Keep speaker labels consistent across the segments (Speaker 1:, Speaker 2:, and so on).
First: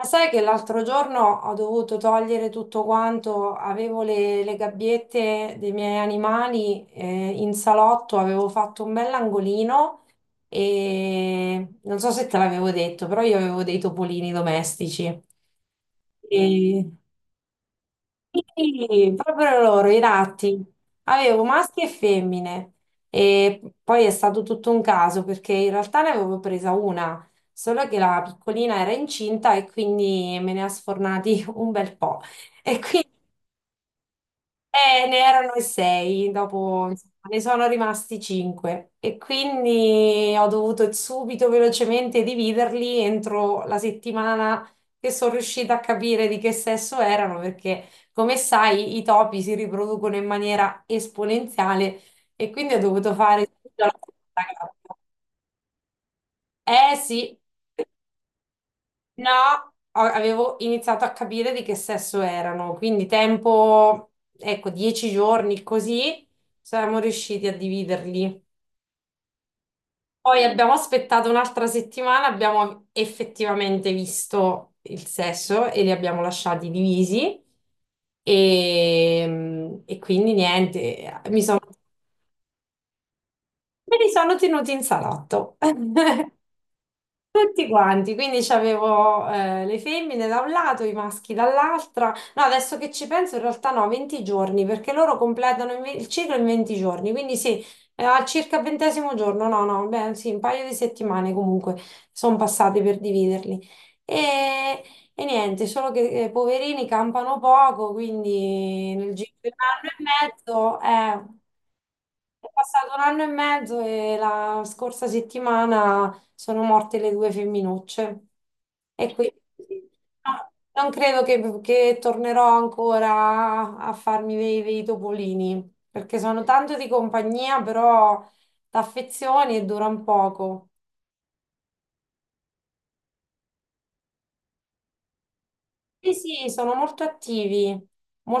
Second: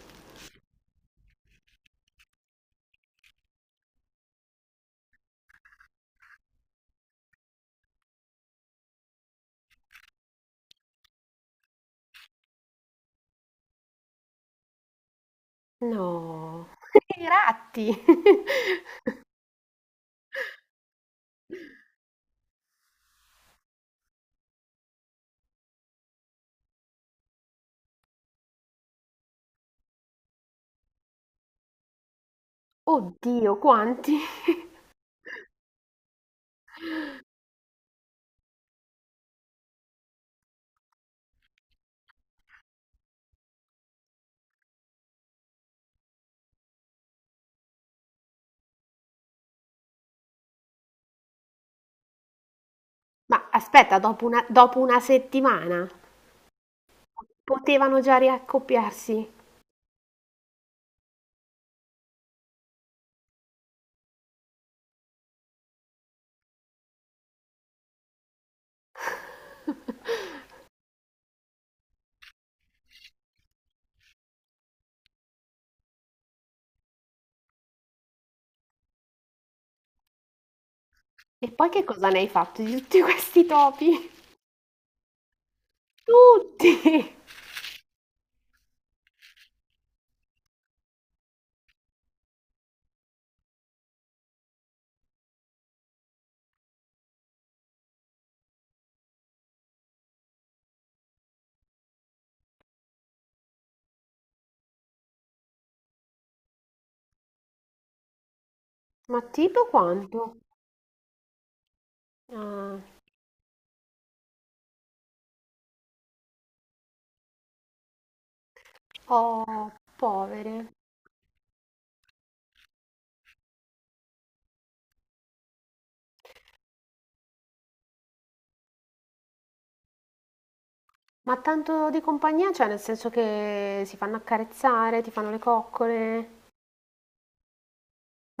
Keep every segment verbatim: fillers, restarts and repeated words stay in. Speaker 1: Ma sai che l'altro giorno ho dovuto togliere tutto quanto. Avevo le, le gabbiette dei miei animali, eh, in salotto. Avevo fatto un bell'angolino, e non so se te l'avevo detto, però io avevo dei topolini domestici. E.
Speaker 2: No,
Speaker 1: Mm.
Speaker 2: i ratti!
Speaker 1: Sì, proprio loro, i ratti. Avevo maschi e femmine, e poi è stato tutto un caso perché in realtà ne avevo presa una, solo che la piccolina era incinta e quindi me ne ha sfornati un bel po'. E quindi
Speaker 2: Oddio, quanti?
Speaker 1: eh, ne erano in sei. Dopo insomma, ne sono rimasti cinque, e quindi ho dovuto subito velocemente dividerli entro la settimana che sono riuscita a capire di che sesso erano, perché come sai i topi si riproducono in maniera esponenziale, e quindi ho dovuto fare
Speaker 2: Ma
Speaker 1: subito la
Speaker 2: aspetta, dopo
Speaker 1: seconda
Speaker 2: una, dopo
Speaker 1: gabbia.
Speaker 2: una settimana
Speaker 1: Eh sì.
Speaker 2: potevano già riaccoppiarsi.
Speaker 1: No, a- avevo iniziato a capire di che sesso erano. Quindi tempo, ecco, dieci giorni così, siamo riusciti a dividerli. Poi abbiamo aspettato un'altra settimana, abbiamo effettivamente visto il sesso e li abbiamo lasciati divisi, e, e quindi niente, mi
Speaker 2: E
Speaker 1: sono,
Speaker 2: poi che cosa ne hai fatto di tutti questi topi?
Speaker 1: me li sono tenuti in salotto.
Speaker 2: Tutti!
Speaker 1: Tutti quanti. Quindi c'avevo eh, le femmine da un lato, i maschi dall'altra. No, adesso che ci penso, in realtà no, venti giorni, perché loro completano il, ve- il ciclo in venti giorni. Quindi sì, eh, al circa il ventesimo giorno, no, no, beh, sì, un paio di settimane comunque sono passate per dividerli. E, e niente, solo che eh, poverini campano poco, quindi nel
Speaker 2: Ma
Speaker 1: giro di un
Speaker 2: tipo
Speaker 1: anno e
Speaker 2: quanto?
Speaker 1: mezzo, eh. È
Speaker 2: Ah,
Speaker 1: passato un anno e mezzo e la scorsa settimana sono morte le due femminucce. E quindi
Speaker 2: oh,
Speaker 1: no,
Speaker 2: povere.
Speaker 1: non credo che, che tornerò ancora a farmi dei, dei topolini, perché sono tanto di compagnia, però d'affezioni, e durano poco.
Speaker 2: Ma tanto di compagnia, cioè nel senso che si fanno accarezzare, ti fanno le
Speaker 1: Sì,
Speaker 2: coccole.
Speaker 1: sì, sono molto attivi,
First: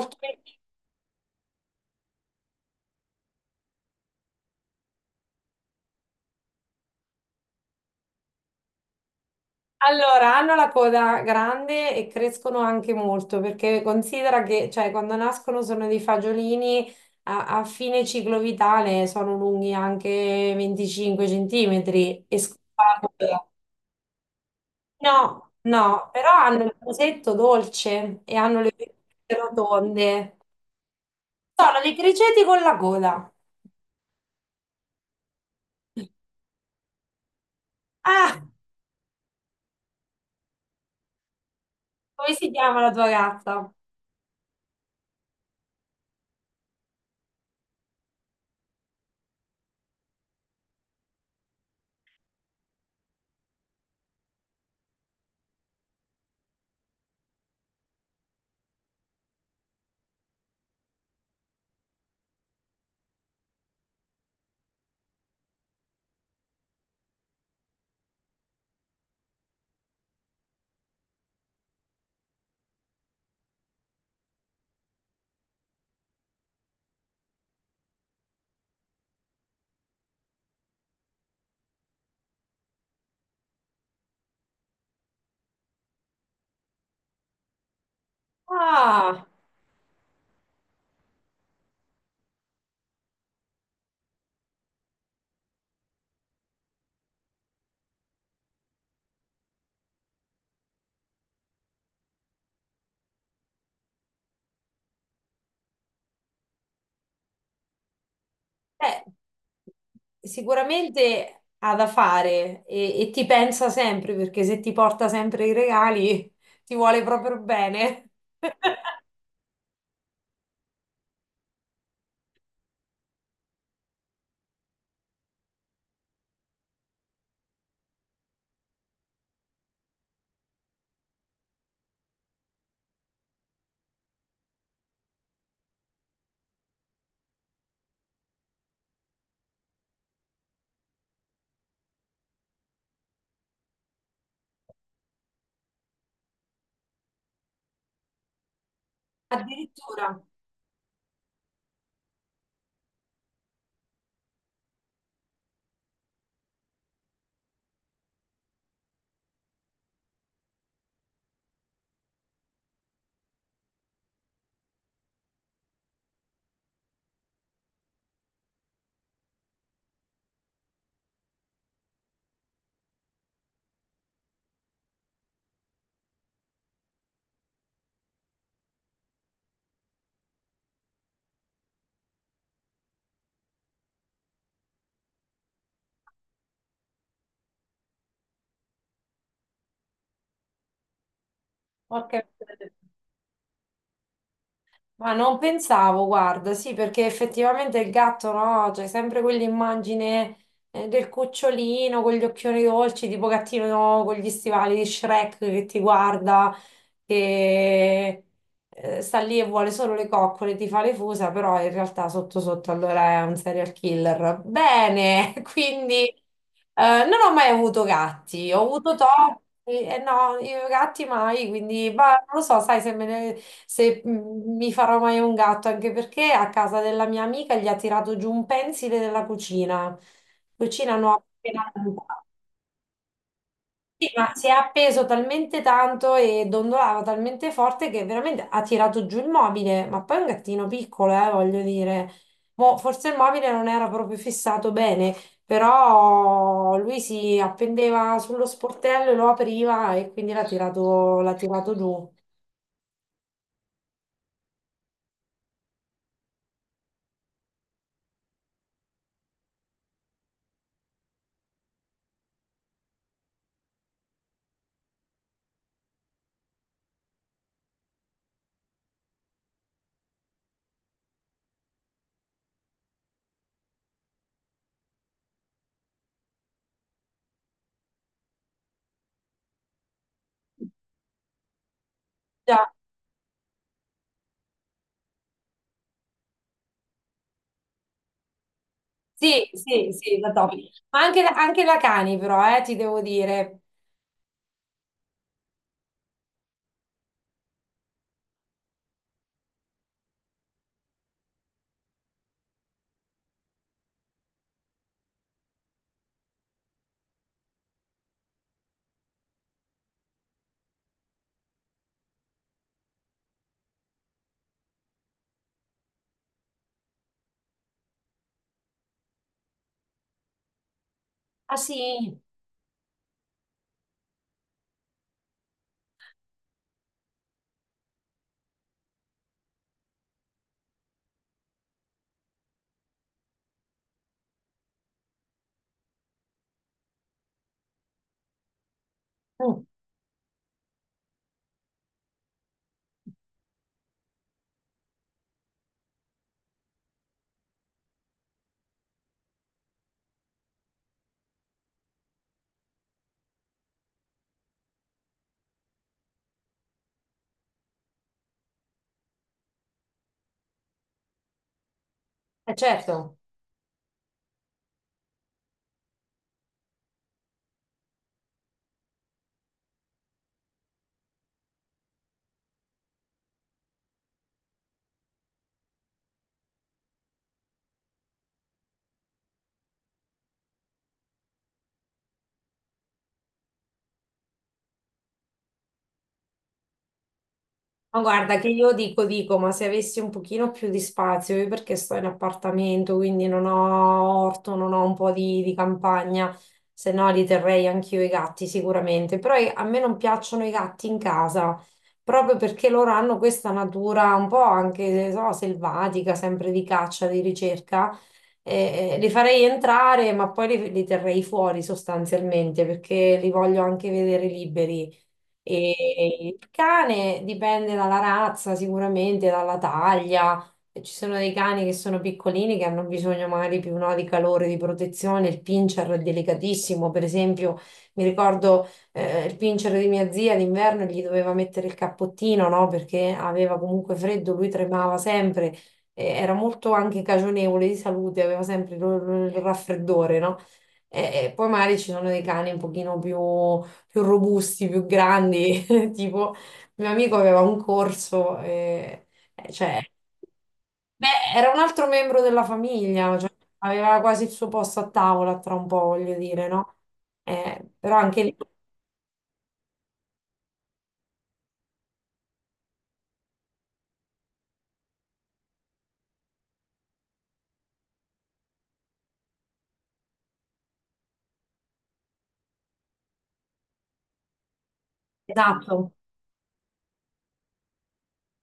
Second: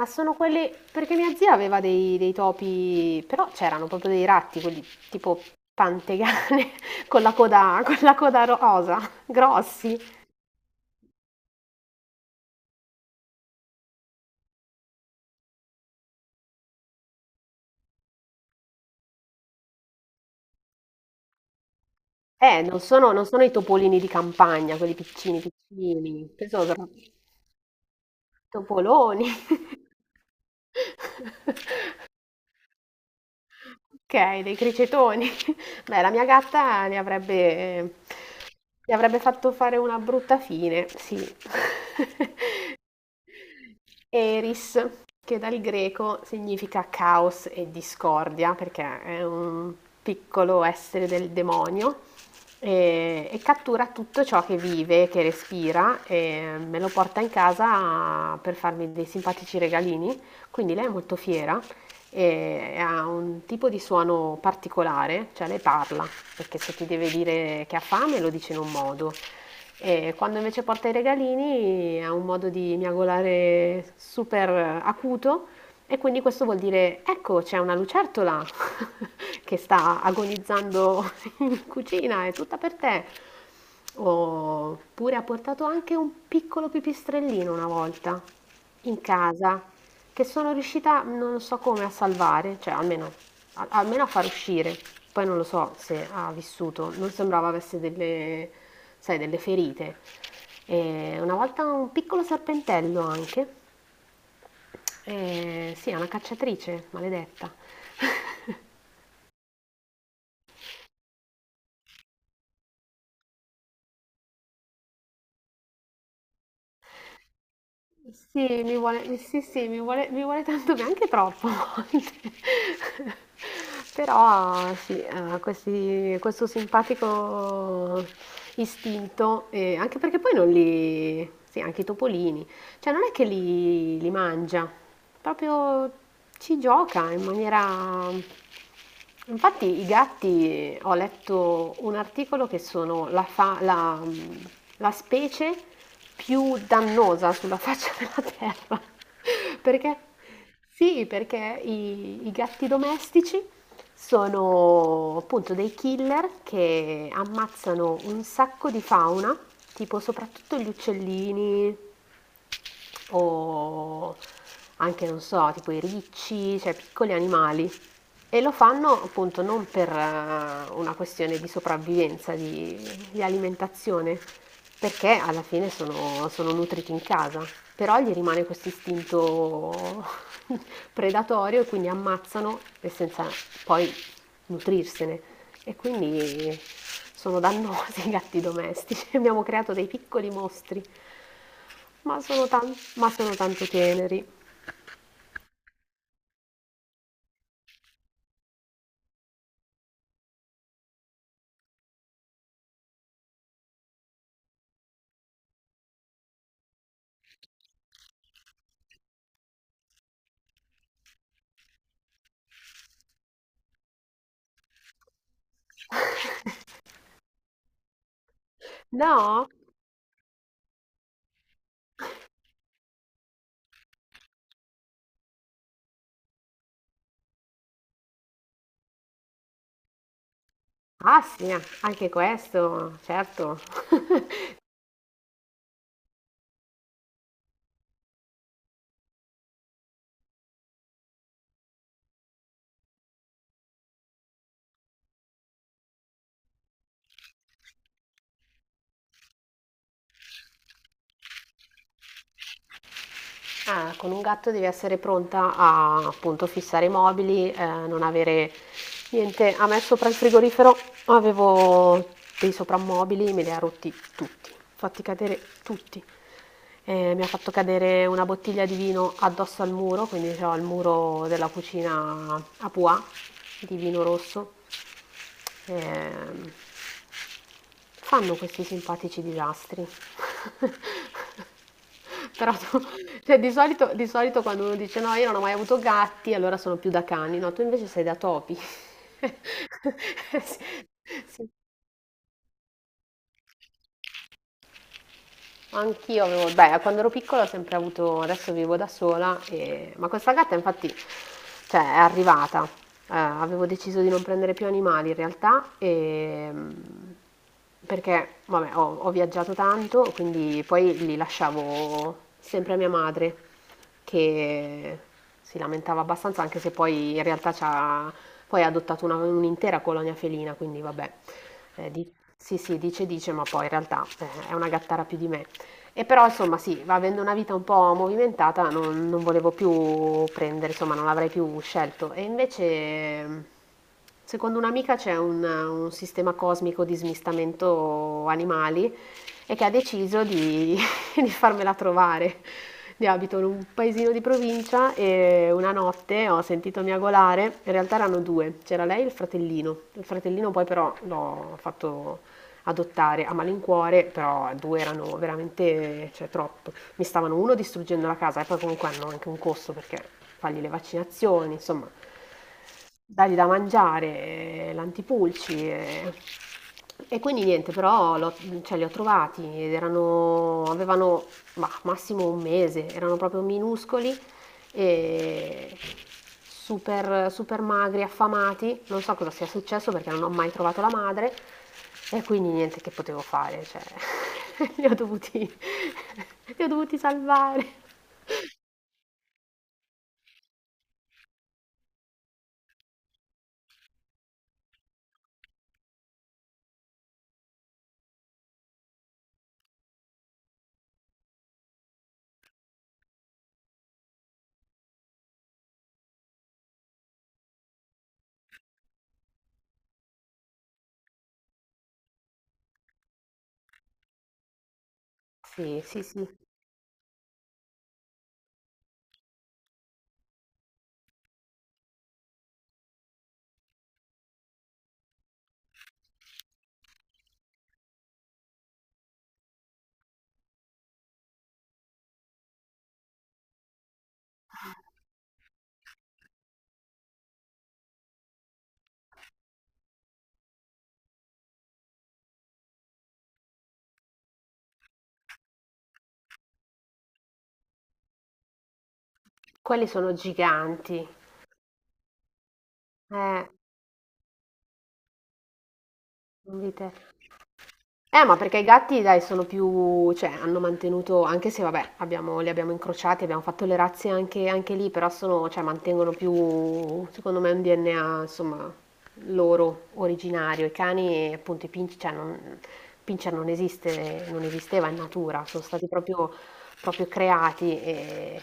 Speaker 2: Ma sono quelli perché mia zia aveva dei dei topi, però c'erano proprio dei ratti, quelli tipo pantegane con la coda con la coda rosa, grossi.
Speaker 1: allora, hanno la coda grande e crescono anche molto, perché considera che, cioè, quando nascono sono dei fagiolini, a, a fine ciclo vitale sono lunghi anche venticinque centimetri e
Speaker 2: Eh, non sono non sono
Speaker 1: scompaiono.
Speaker 2: i topolini di campagna, quelli piccini
Speaker 1: No, no, però
Speaker 2: piccini,
Speaker 1: hanno
Speaker 2: penso
Speaker 1: il
Speaker 2: sono
Speaker 1: musetto dolce e hanno le orecchie
Speaker 2: topoloni.
Speaker 1: rotonde. Sono dei criceti con la coda.
Speaker 2: Okay, dei cricetoni. Beh, la mia gatta ne avrebbe
Speaker 1: Ah,
Speaker 2: gli avrebbe fatto fare una brutta fine, sì.
Speaker 1: come si chiama la tua gatta?
Speaker 2: Eris, che dal greco significa caos e discordia, perché è un piccolo essere del demonio e, e cattura tutto ciò che vive, che respira e me lo porta in casa per farmi dei simpatici regalini. Quindi lei è molto fiera e ha un tipo di suono particolare, cioè lei parla, perché se ti deve dire che ha fame lo dice in un modo, e quando invece porta i regalini ha un modo di miagolare super acuto e quindi questo vuol dire ecco c'è una lucertola che sta agonizzando in cucina, è tutta per te. Oppure ha portato anche un piccolo pipistrellino una volta in
Speaker 1: Ah.
Speaker 2: casa che sono riuscita non so come a salvare, cioè almeno al- almeno a far uscire. Poi non lo so se ha vissuto, non sembrava avesse delle, sai, delle ferite. E una volta un piccolo serpentello anche. E sì, è una cacciatrice, maledetta.
Speaker 1: Beh, sicuramente ha da fare, e, e ti pensa sempre, perché se ti porta sempre i regali ti vuole proprio bene.
Speaker 2: Sì, mi vuole sì, sì, mi vuole mi vuole tanto bene, anche troppo a volte. Però sì, ha questi questo simpatico istinto, ehm, anche perché poi non li sì, anche i topolini, cioè non è che li li mangia. Proprio ci gioca in maniera. Infatti i gatti, ho letto un articolo che sono la, fa- la- la specie più dannosa sulla faccia della terra. Perché?
Speaker 1: Addirittura.
Speaker 2: Sì, perché i, i gatti domestici sono appunto dei killer che ammazzano un sacco di fauna, tipo soprattutto gli uccellini, o anche, non so, tipo i ricci, cioè piccoli animali e lo fanno appunto non per eh, una questione di sopravvivenza, di, di alimentazione, perché alla fine sono, sono nutriti in casa, però gli rimane questo istinto predatorio e quindi ammazzano e senza poi nutrirsene. E quindi sono dannosi i gatti domestici, abbiamo creato dei piccoli mostri, ma
Speaker 1: Porca
Speaker 2: sono,
Speaker 1: miseria.
Speaker 2: tan- ma sono tanto teneri.
Speaker 1: Ma non pensavo, guarda, sì, perché effettivamente il gatto, no? C'è sempre quell'immagine, eh, del cucciolino con gli occhioni dolci, tipo gattino con gli stivali di Shrek che ti guarda, che eh, sta lì e vuole solo le coccole, ti fa le fusa, però in realtà sotto sotto allora è un serial killer. Bene. Quindi eh, non ho mai avuto gatti, ho avuto
Speaker 2: No?
Speaker 1: topi, e no, io gatti mai. Quindi ma non lo so, sai se me ne- se mm, mi farò mai un gatto, anche perché a casa della mia amica gli ha tirato giù un pensile della cucina, cucina nuova
Speaker 2: Asnia,
Speaker 1: appena
Speaker 2: anche
Speaker 1: comprata.
Speaker 2: questo, certo.
Speaker 1: Sì, ma si è appeso talmente tanto e dondolava talmente forte che veramente ha tirato giù il mobile, ma poi è un gattino piccolo, eh, voglio dire. Mo, forse il mobile non era proprio fissato bene, però lui si appendeva sullo sportello e lo apriva, e quindi l'ha tirato, l'ha tirato giù.
Speaker 2: Ah, con un gatto devi essere pronta a appunto fissare i mobili, eh, non avere niente. A me sopra il frigorifero avevo dei soprammobili, me li ha rotti tutti, fatti cadere tutti. Eh, mi ha fatto cadere una bottiglia di vino addosso al muro, quindi ho il muro della cucina a Pua di vino rosso. Ehm, Fanno questi simpatici disastri. Però
Speaker 1: Già.
Speaker 2: tu- cioè, di solito, di solito quando uno dice no, io non ho mai avuto gatti, allora sono più da cani, no, tu invece sei da topi.
Speaker 1: Sì, sì, sì, da topi. Ma anche,
Speaker 2: Sì,
Speaker 1: anche da cani però, eh, ti devo dire.
Speaker 2: anch'io avevo, beh, quando ero piccola ho sempre avuto, adesso vivo da sola, e- ma questa gatta infatti, cioè, è arrivata. Eh, avevo deciso di non prendere più animali in realtà, e, perché, vabbè, ho, ho viaggiato tanto, quindi poi li lasciavo sempre a mia madre, che si lamentava abbastanza, anche se poi in realtà c'ha, poi ha adottato una- un'intera colonia felina, quindi vabbè,
Speaker 1: Ah
Speaker 2: eh, di-
Speaker 1: sì.
Speaker 2: sì sì, dice dice, ma poi in realtà eh, è una gattara più di me. E però insomma sì, va avendo una vita un po' movimentata, non, non volevo più prendere, insomma non l'avrei più scelto. E invece, secondo un'amica c'è un, un sistema cosmico di smistamento animali e
Speaker 1: Mm.
Speaker 2: che ha deciso di, di farmela trovare. Io abito in un paesino di provincia e una notte ho sentito miagolare, in realtà erano due, c'era lei e il fratellino. Il fratellino poi però l'ho fatto adottare a malincuore, però due erano veramente, cioè, troppo. Mi stavano uno distruggendo la casa e poi comunque hanno anche un costo perché fargli le vaccinazioni, insomma,
Speaker 1: Eh, certo.
Speaker 2: dargli da mangiare, eh, l'antipulci. Eh. E quindi niente, però l'ho- cioè, li ho trovati ed erano, avevano ma, massimo un mese, erano proprio minuscoli e super, super magri, affamati, non so cosa sia successo perché non ho mai trovato la madre e quindi niente che potevo fare, cioè li ho dovuti, li ho dovuti salvare.
Speaker 1: Ma guarda che io dico, dico, ma se avessi un pochino più di spazio, io perché sto in appartamento, quindi non ho orto, non ho un po' di, di campagna, se no li terrei anch'io i gatti sicuramente, però i- a me non piacciono i gatti in casa, proprio perché loro hanno questa natura un po' anche, so, selvatica, sempre di caccia, di ricerca. Eh, eh, li farei entrare, ma poi li li terrei fuori sostanzialmente, perché li voglio anche vedere liberi.
Speaker 2: Sì, sì, sì,
Speaker 1: E il cane dipende dalla razza, sicuramente, dalla taglia. Ci sono dei cani che sono piccolini, che hanno bisogno magari più no, di calore, di protezione. Il pincher è delicatissimo, per esempio. Mi ricordo eh, il pincher di mia zia d'inverno gli doveva mettere il cappottino, no? Perché aveva comunque freddo, lui tremava sempre, eh, era molto anche cagionevole di salute, aveva sempre il il- il raffreddore, no? E, e poi magari ci sono dei cani un pochino più più robusti, più grandi. Tipo, mio amico aveva un corso, e, eh, cioè,
Speaker 2: quelli sono
Speaker 1: beh,
Speaker 2: giganti,
Speaker 1: era un altro membro della famiglia, cioè,
Speaker 2: eh,
Speaker 1: aveva quasi il suo posto a tavola tra un po', voglio dire,
Speaker 2: non
Speaker 1: no?
Speaker 2: dite.
Speaker 1: Eh, però anche
Speaker 2: Eh,
Speaker 1: lì,
Speaker 2: ma perché i gatti, dai, sono più, cioè, hanno mantenuto, anche se vabbè, abbiamo, li abbiamo incrociati, abbiamo fatto le razze anche, anche lì, però sono, cioè, mantengono più, secondo me, un D N A, insomma, loro originario. I cani, appunto, i pincher, cioè, non, pincher non esiste, non esisteva in natura, sono stati
Speaker 1: esatto.
Speaker 2: proprio, proprio creati e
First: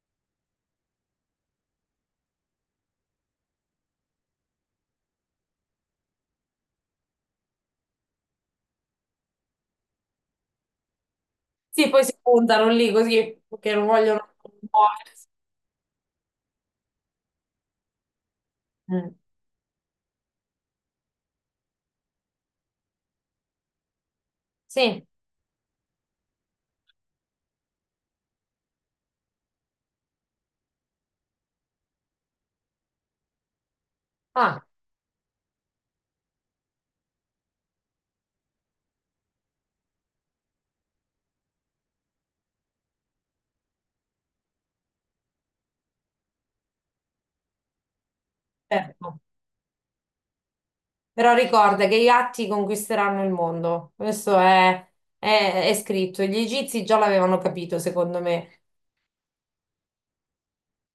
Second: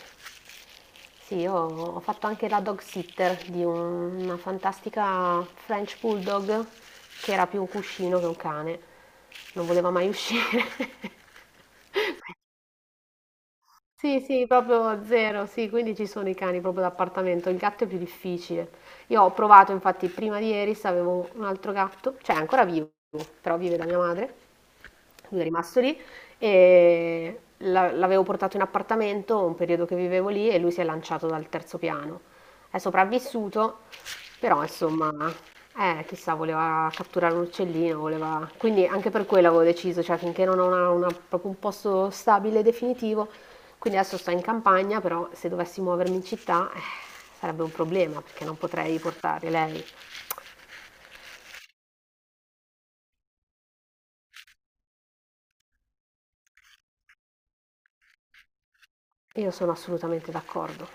Speaker 2: sì, io ho fatto anche la dog sitter di un- una fantastica French Bulldog che era più un cuscino che un cane. Non voleva mai uscire.
Speaker 1: Sì, poi si puntano lì così perché non
Speaker 2: Sì,
Speaker 1: vogliono
Speaker 2: sì, proprio
Speaker 1: muoversi.
Speaker 2: zero, sì, quindi ci sono i cani proprio d'appartamento, il gatto è più difficile.
Speaker 1: Mm.
Speaker 2: Io ho provato, infatti, prima di ieri avevo un altro gatto, cioè è ancora vivo, però vive da mia madre,
Speaker 1: Sì,
Speaker 2: lui è rimasto lì e la- l'avevo portato in appartamento un periodo che vivevo lì e lui si è lanciato dal terzo piano. È sopravvissuto,
Speaker 1: ah,
Speaker 2: però insomma, eh, chissà, voleva catturare un uccellino, voleva. Quindi anche per quello avevo deciso, cioè finché non ho una- una- proprio un posto stabile e definitivo, quindi adesso sto in campagna, però se dovessi muovermi in città, eh, sarebbe un problema perché non potrei
Speaker 1: certo.
Speaker 2: portare lei.
Speaker 1: Però ricorda che i gatti conquisteranno il mondo. Questo è, è- è scritto. Gli egizi già l'avevano capito, secondo me.
Speaker 2: Io sono assolutamente d'accordo.